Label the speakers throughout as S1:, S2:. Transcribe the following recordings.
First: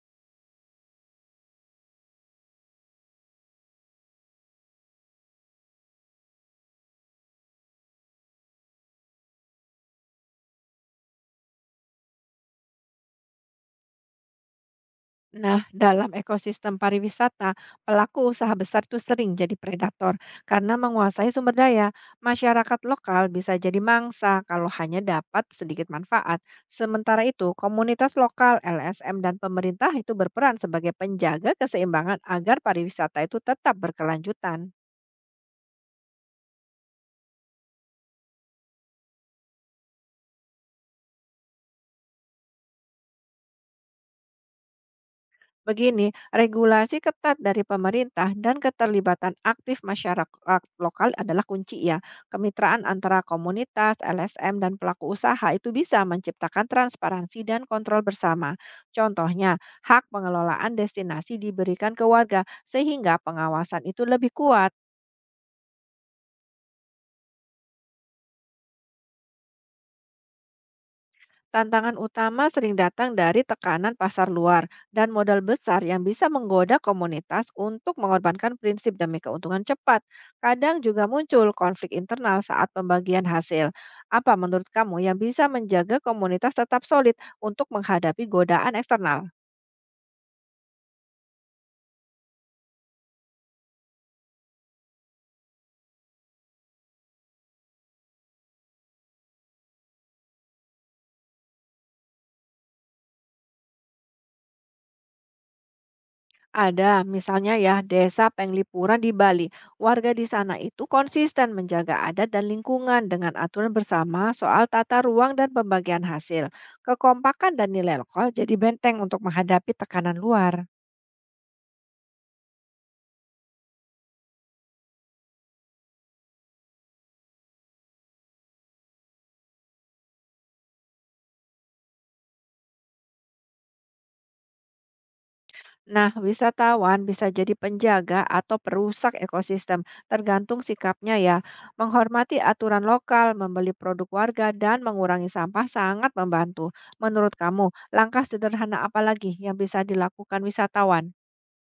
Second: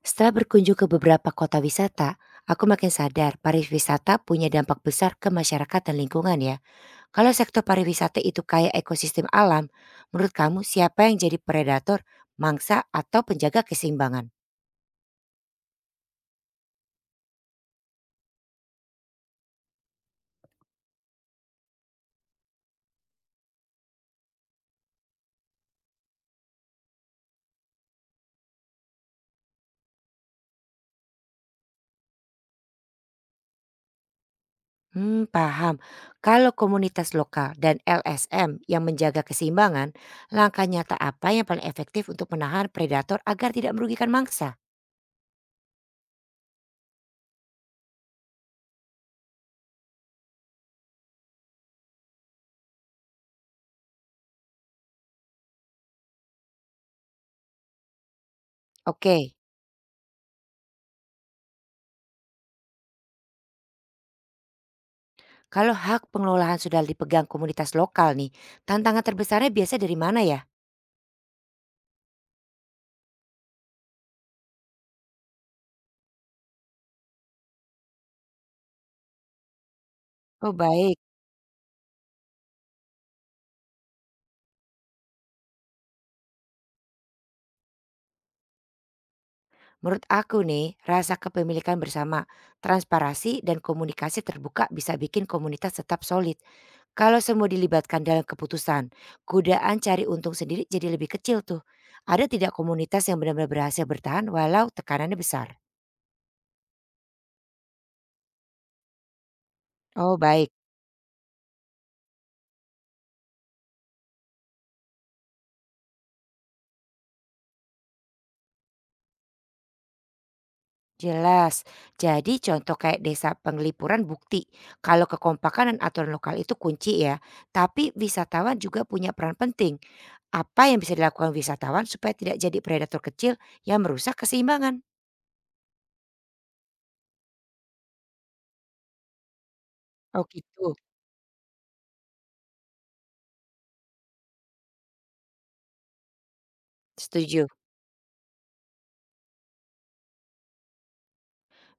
S1: Setelah berkunjung ke beberapa kota wisata, aku makin sadar pariwisata punya dampak besar ke masyarakat dan lingkungan, ya. Kalau sektor pariwisata itu kaya ekosistem alam, menurut kamu siapa yang jadi predator, mangsa, atau penjaga keseimbangan?
S2: Nah, dalam ekosistem pariwisata, pelaku usaha besar itu sering jadi predator karena menguasai sumber daya. Masyarakat lokal bisa jadi mangsa kalau hanya dapat sedikit manfaat. Sementara itu, komunitas lokal, LSM, dan pemerintah itu berperan sebagai penjaga keseimbangan agar pariwisata itu tetap berkelanjutan.
S1: Hmm, paham. Kalau komunitas lokal dan LSM yang menjaga keseimbangan, langkah nyata apa yang paling efektif untuk menahan predator agar tidak merugikan mangsa?
S2: Begini, regulasi ketat dari pemerintah dan keterlibatan aktif masyarakat lokal adalah kunci ya. Kemitraan antara komunitas, LSM, dan pelaku usaha itu bisa menciptakan transparansi dan kontrol bersama.
S1: Oke,
S2: Contohnya, hak pengelolaan destinasi diberikan ke warga sehingga pengawasan itu lebih kuat.
S1: kalau hak pengelolaan sudah dipegang komunitas lokal nih, tantangan terbesarnya biasa dari mana ya?
S2: Tantangan utama sering datang dari tekanan pasar luar dan modal besar yang bisa menggoda komunitas untuk mengorbankan prinsip demi keuntungan cepat.
S1: Oh
S2: Kadang
S1: baik,
S2: juga muncul konflik internal saat pembagian hasil. Apa menurut kamu yang bisa menjaga komunitas tetap solid untuk menghadapi godaan eksternal?
S1: menurut aku nih, rasa kepemilikan bersama, transparansi dan komunikasi terbuka bisa bikin komunitas tetap solid. Kalau semua dilibatkan dalam keputusan, godaan cari untung sendiri jadi lebih kecil tuh. Ada tidak komunitas yang benar-benar berhasil bertahan walau tekanannya besar?
S2: Ada, misalnya ya, desa Penglipuran di Bali. Warga
S1: Oh
S2: di
S1: baik,
S2: sana itu konsisten menjaga adat dan lingkungan dengan aturan bersama soal tata ruang dan pembagian hasil. Kekompakan dan nilai lokal jadi benteng untuk menghadapi tekanan luar.
S1: jelas. Jadi contoh kayak desa Penglipuran bukti. Kalau kekompakan dan aturan lokal itu kunci, ya. Tapi wisatawan juga punya peran penting. Apa yang bisa dilakukan wisatawan supaya tidak jadi predator kecil yang merusak keseimbangan?
S2: Nah, wisatawan bisa jadi penjaga atau perusak ekosistem,
S1: Oh
S2: tergantung
S1: gitu,
S2: sikapnya ya. Menghormati aturan lokal, membeli produk warga, dan mengurangi sampah sangat membantu. Menurut
S1: setuju.
S2: kamu, langkah sederhana apa lagi yang bisa dilakukan wisatawan?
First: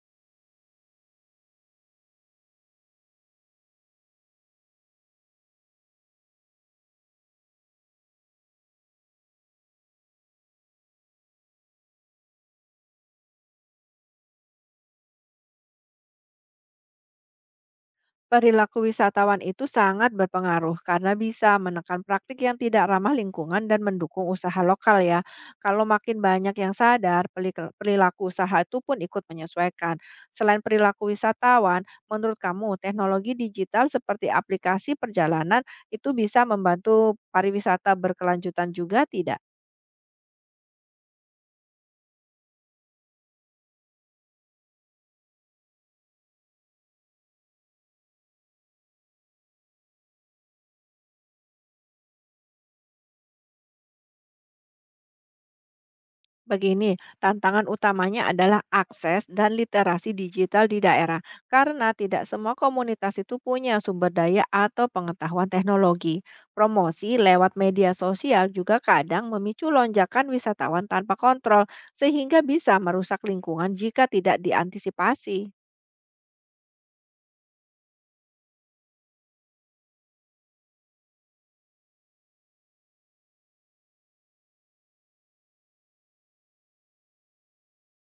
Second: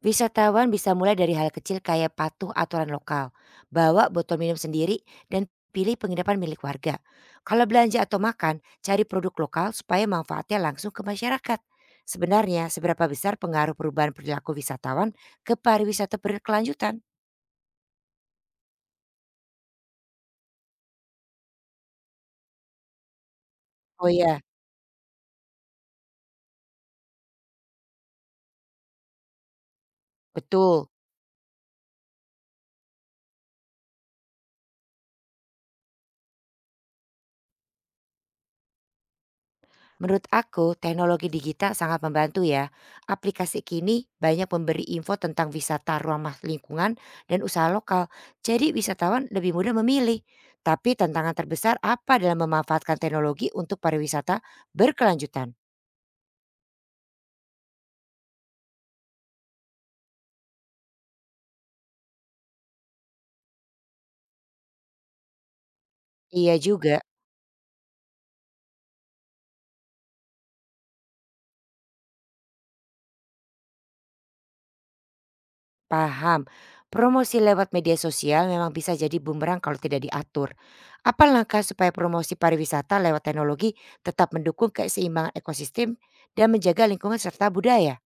S1: Wisatawan bisa mulai dari hal kecil kayak patuh aturan lokal, bawa botol minum sendiri, dan pilih penginapan milik warga. Kalau belanja atau makan, cari produk lokal supaya manfaatnya langsung ke masyarakat. Sebenarnya, seberapa besar pengaruh perubahan perilaku wisatawan ke pariwisata berkelanjutan?
S2: Perilaku wisatawan itu sangat berpengaruh karena bisa menekan praktik yang tidak ramah lingkungan dan
S1: Oh
S2: mendukung
S1: ya,
S2: usaha lokal ya. Kalau makin banyak yang sadar, perilaku usaha itu pun ikut menyesuaikan. Selain
S1: betul.
S2: perilaku wisatawan, menurut kamu teknologi digital seperti aplikasi perjalanan itu bisa membantu pariwisata berkelanjutan juga tidak?
S1: Menurut aku, teknologi digital sangat membantu, ya. Aplikasi kini banyak memberi info tentang wisata ramah lingkungan dan usaha lokal. Jadi wisatawan lebih mudah memilih. Tapi tantangan terbesar apa dalam memanfaatkan teknologi untuk pariwisata berkelanjutan?
S2: Begini, tantangan utamanya adalah akses dan literasi digital di daerah, karena tidak semua komunitas itu punya sumber daya atau pengetahuan teknologi.
S1: Iya juga,
S2: Promosi lewat media sosial juga kadang memicu lonjakan wisatawan tanpa kontrol, sehingga bisa merusak lingkungan jika tidak diantisipasi.
S1: paham. Promosi lewat media sosial memang bisa jadi bumerang kalau tidak diatur. Apa langkah supaya promosi pariwisata lewat teknologi tetap mendukung keseimbangan ekosistem dan menjaga lingkungan serta budaya?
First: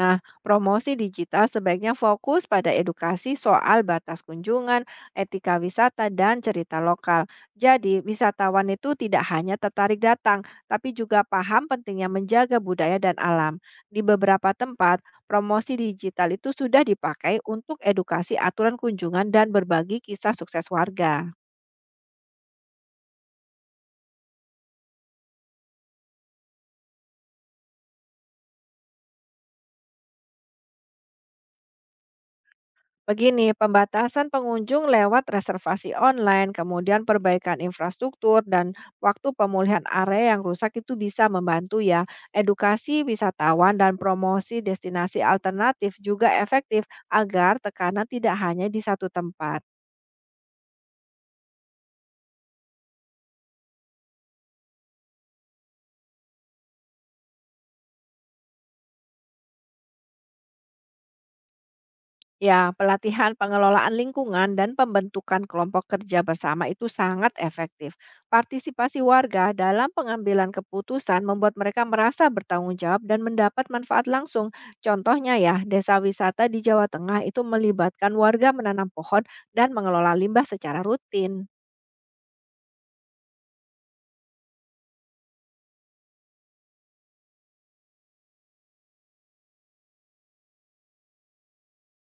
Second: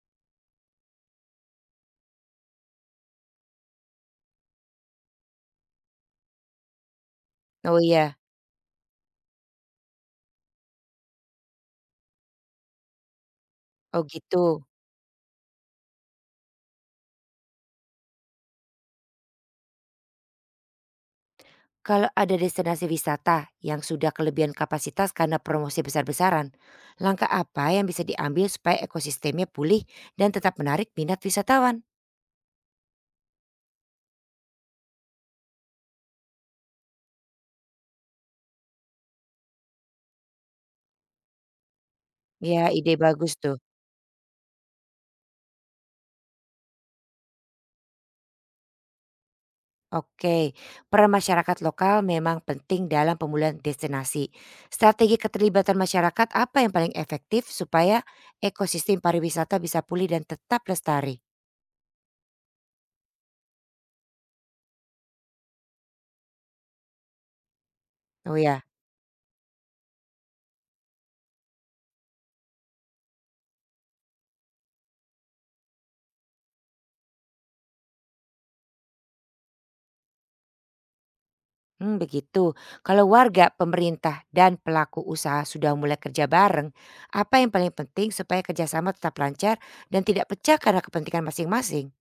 S2: Nah, promosi digital sebaiknya fokus pada edukasi soal batas kunjungan, etika wisata, dan cerita lokal.
S1: Oh
S2: Jadi,
S1: iya,
S2: wisatawan itu tidak hanya tertarik datang, tapi juga paham pentingnya menjaga budaya dan alam. Di
S1: oh gitu.
S2: beberapa tempat, promosi digital itu sudah dipakai untuk edukasi aturan kunjungan dan berbagi kisah sukses warga.
S1: Kalau ada destinasi wisata yang sudah kelebihan kapasitas karena promosi besar-besaran, langkah apa yang bisa diambil supaya ekosistemnya pulih dan tetap menarik minat wisatawan?
S2: Begini, pembatasan pengunjung lewat reservasi online, kemudian perbaikan infrastruktur dan waktu pemulihan area yang rusak itu bisa membantu ya.
S1: Ya, ide
S2: Edukasi
S1: bagus tuh.
S2: wisatawan dan promosi destinasi alternatif juga efektif agar tekanan tidak hanya di satu tempat.
S1: Oke, peran masyarakat lokal memang penting dalam pemulihan destinasi. Strategi keterlibatan masyarakat apa yang paling efektif supaya ekosistem pariwisata bisa pulih dan tetap lestari?
S2: Ya, pelatihan pengelolaan lingkungan dan pembentukan kelompok kerja bersama itu sangat efektif.
S1: Oh ya.
S2: Partisipasi warga dalam pengambilan keputusan membuat mereka merasa bertanggung jawab dan mendapat manfaat langsung. Contohnya ya, desa wisata di Jawa Tengah itu melibatkan warga menanam pohon dan mengelola limbah secara rutin.
S1: Hmm, begitu. Kalau warga, pemerintah, dan pelaku usaha sudah mulai kerja bareng, apa yang paling penting supaya kerjasama tetap lancar dan tidak pecah karena kepentingan masing-masing?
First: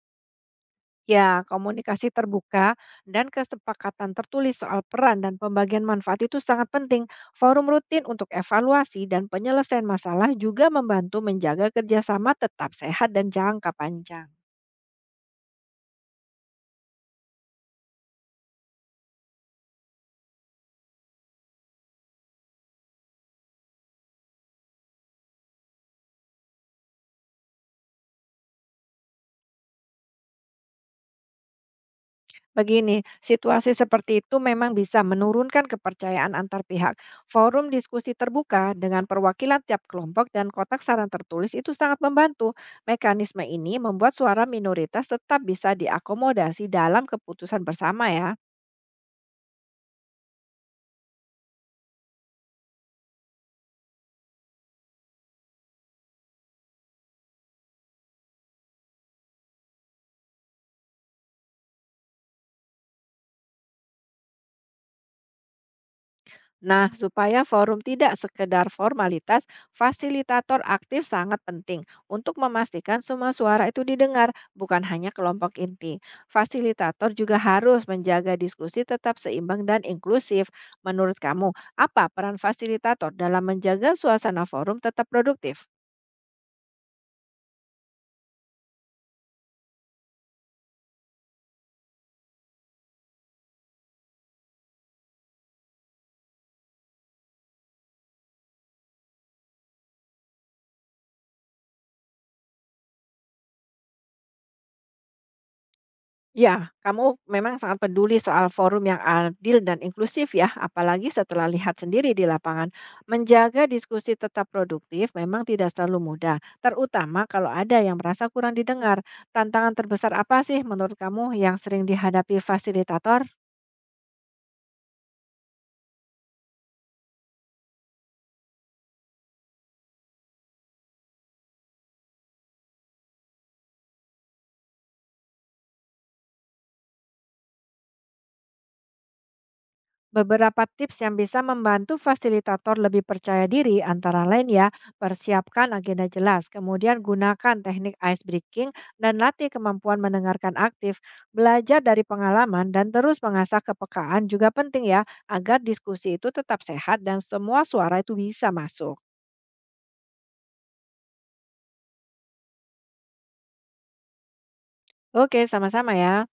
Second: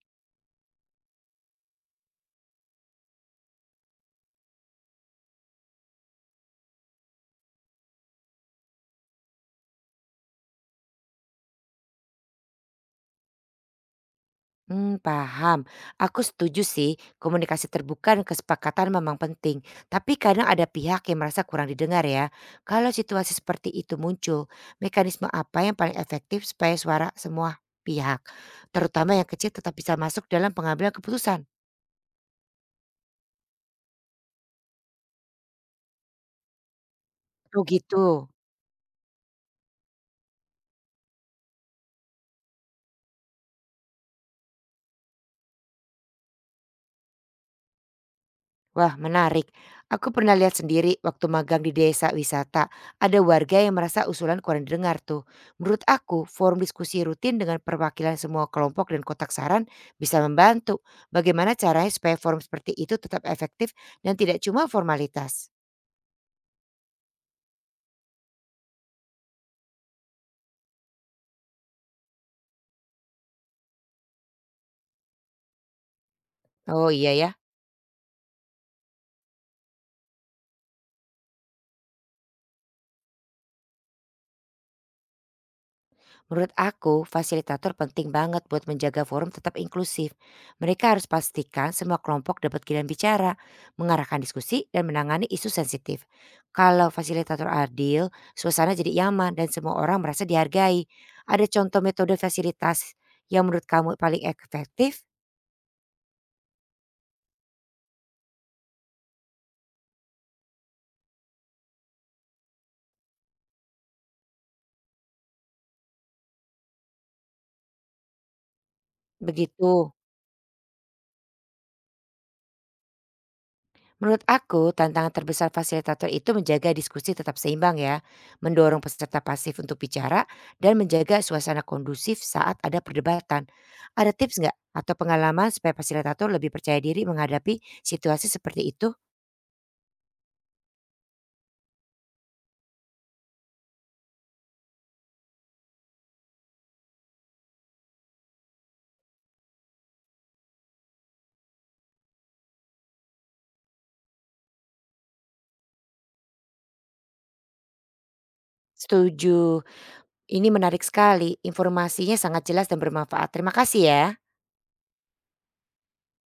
S2: Ya, komunikasi terbuka dan kesepakatan tertulis soal peran dan pembagian manfaat itu sangat penting. Forum rutin untuk evaluasi dan penyelesaian masalah juga membantu menjaga kerjasama tetap sehat dan jangka panjang.
S1: Hmm, paham. Aku setuju sih, komunikasi terbuka dan kesepakatan memang penting. Tapi kadang ada pihak yang merasa kurang didengar, ya. Kalau situasi seperti itu muncul, mekanisme apa yang paling efektif supaya suara semua pihak, terutama yang kecil tetap bisa masuk dalam pengambilan keputusan?
S2: Begini, situasi seperti itu memang bisa menurunkan kepercayaan antar pihak.
S1: Oh
S2: Forum
S1: gitu.
S2: diskusi terbuka dengan perwakilan tiap kelompok dan kotak saran tertulis itu sangat membantu. Mekanisme ini membuat suara minoritas tetap bisa diakomodasi dalam keputusan bersama ya.
S1: Wah, menarik. Aku pernah lihat sendiri waktu magang di desa wisata, ada warga yang merasa usulan kurang didengar tuh. Menurut aku, forum diskusi rutin dengan perwakilan semua kelompok dan kotak saran bisa membantu. Bagaimana caranya supaya forum seperti itu tetap efektif dan tidak cuma formalitas?
S2: Nah, supaya forum tidak sekedar formalitas, fasilitator aktif sangat penting untuk memastikan semua suara itu didengar, bukan hanya kelompok inti.
S1: Oh
S2: Fasilitator
S1: iya ya.
S2: juga harus menjaga diskusi tetap seimbang dan inklusif. Menurut kamu, apa peran fasilitator dalam menjaga suasana forum tetap produktif?
S1: Menurut aku, fasilitator penting banget buat menjaga forum tetap inklusif. Mereka harus pastikan semua kelompok dapat giliran bicara, mengarahkan diskusi, dan menangani isu sensitif. Kalau fasilitator adil, suasana jadi nyaman dan semua orang merasa dihargai. Ada contoh metode fasilitas yang menurut kamu paling efektif?
S2: Ya, kamu memang sangat peduli soal forum yang adil dan inklusif ya, apalagi setelah lihat sendiri di lapangan. Menjaga diskusi tetap produktif memang tidak selalu mudah, terutama kalau ada yang merasa kurang didengar. Tantangan
S1: Begitu.
S2: terbesar apa sih menurut kamu yang sering dihadapi fasilitator?
S1: Menurut aku, tantangan terbesar fasilitator itu menjaga diskusi tetap seimbang ya, mendorong peserta pasif untuk bicara, dan menjaga suasana kondusif saat ada perdebatan. Ada tips nggak atau pengalaman supaya fasilitator lebih percaya diri menghadapi situasi seperti itu?
S2: Beberapa tips yang bisa membantu fasilitator lebih percaya diri antara lain ya, persiapkan agenda jelas, kemudian gunakan teknik ice breaking dan latih kemampuan mendengarkan aktif. Belajar dari pengalaman dan terus mengasah kepekaan juga penting ya, agar diskusi itu tetap sehat dan semua suara itu bisa masuk.
S1: Setuju. Ini menarik sekali. Informasinya sangat jelas dan bermanfaat. Terima kasih ya.
S2: Oke, sama-sama ya.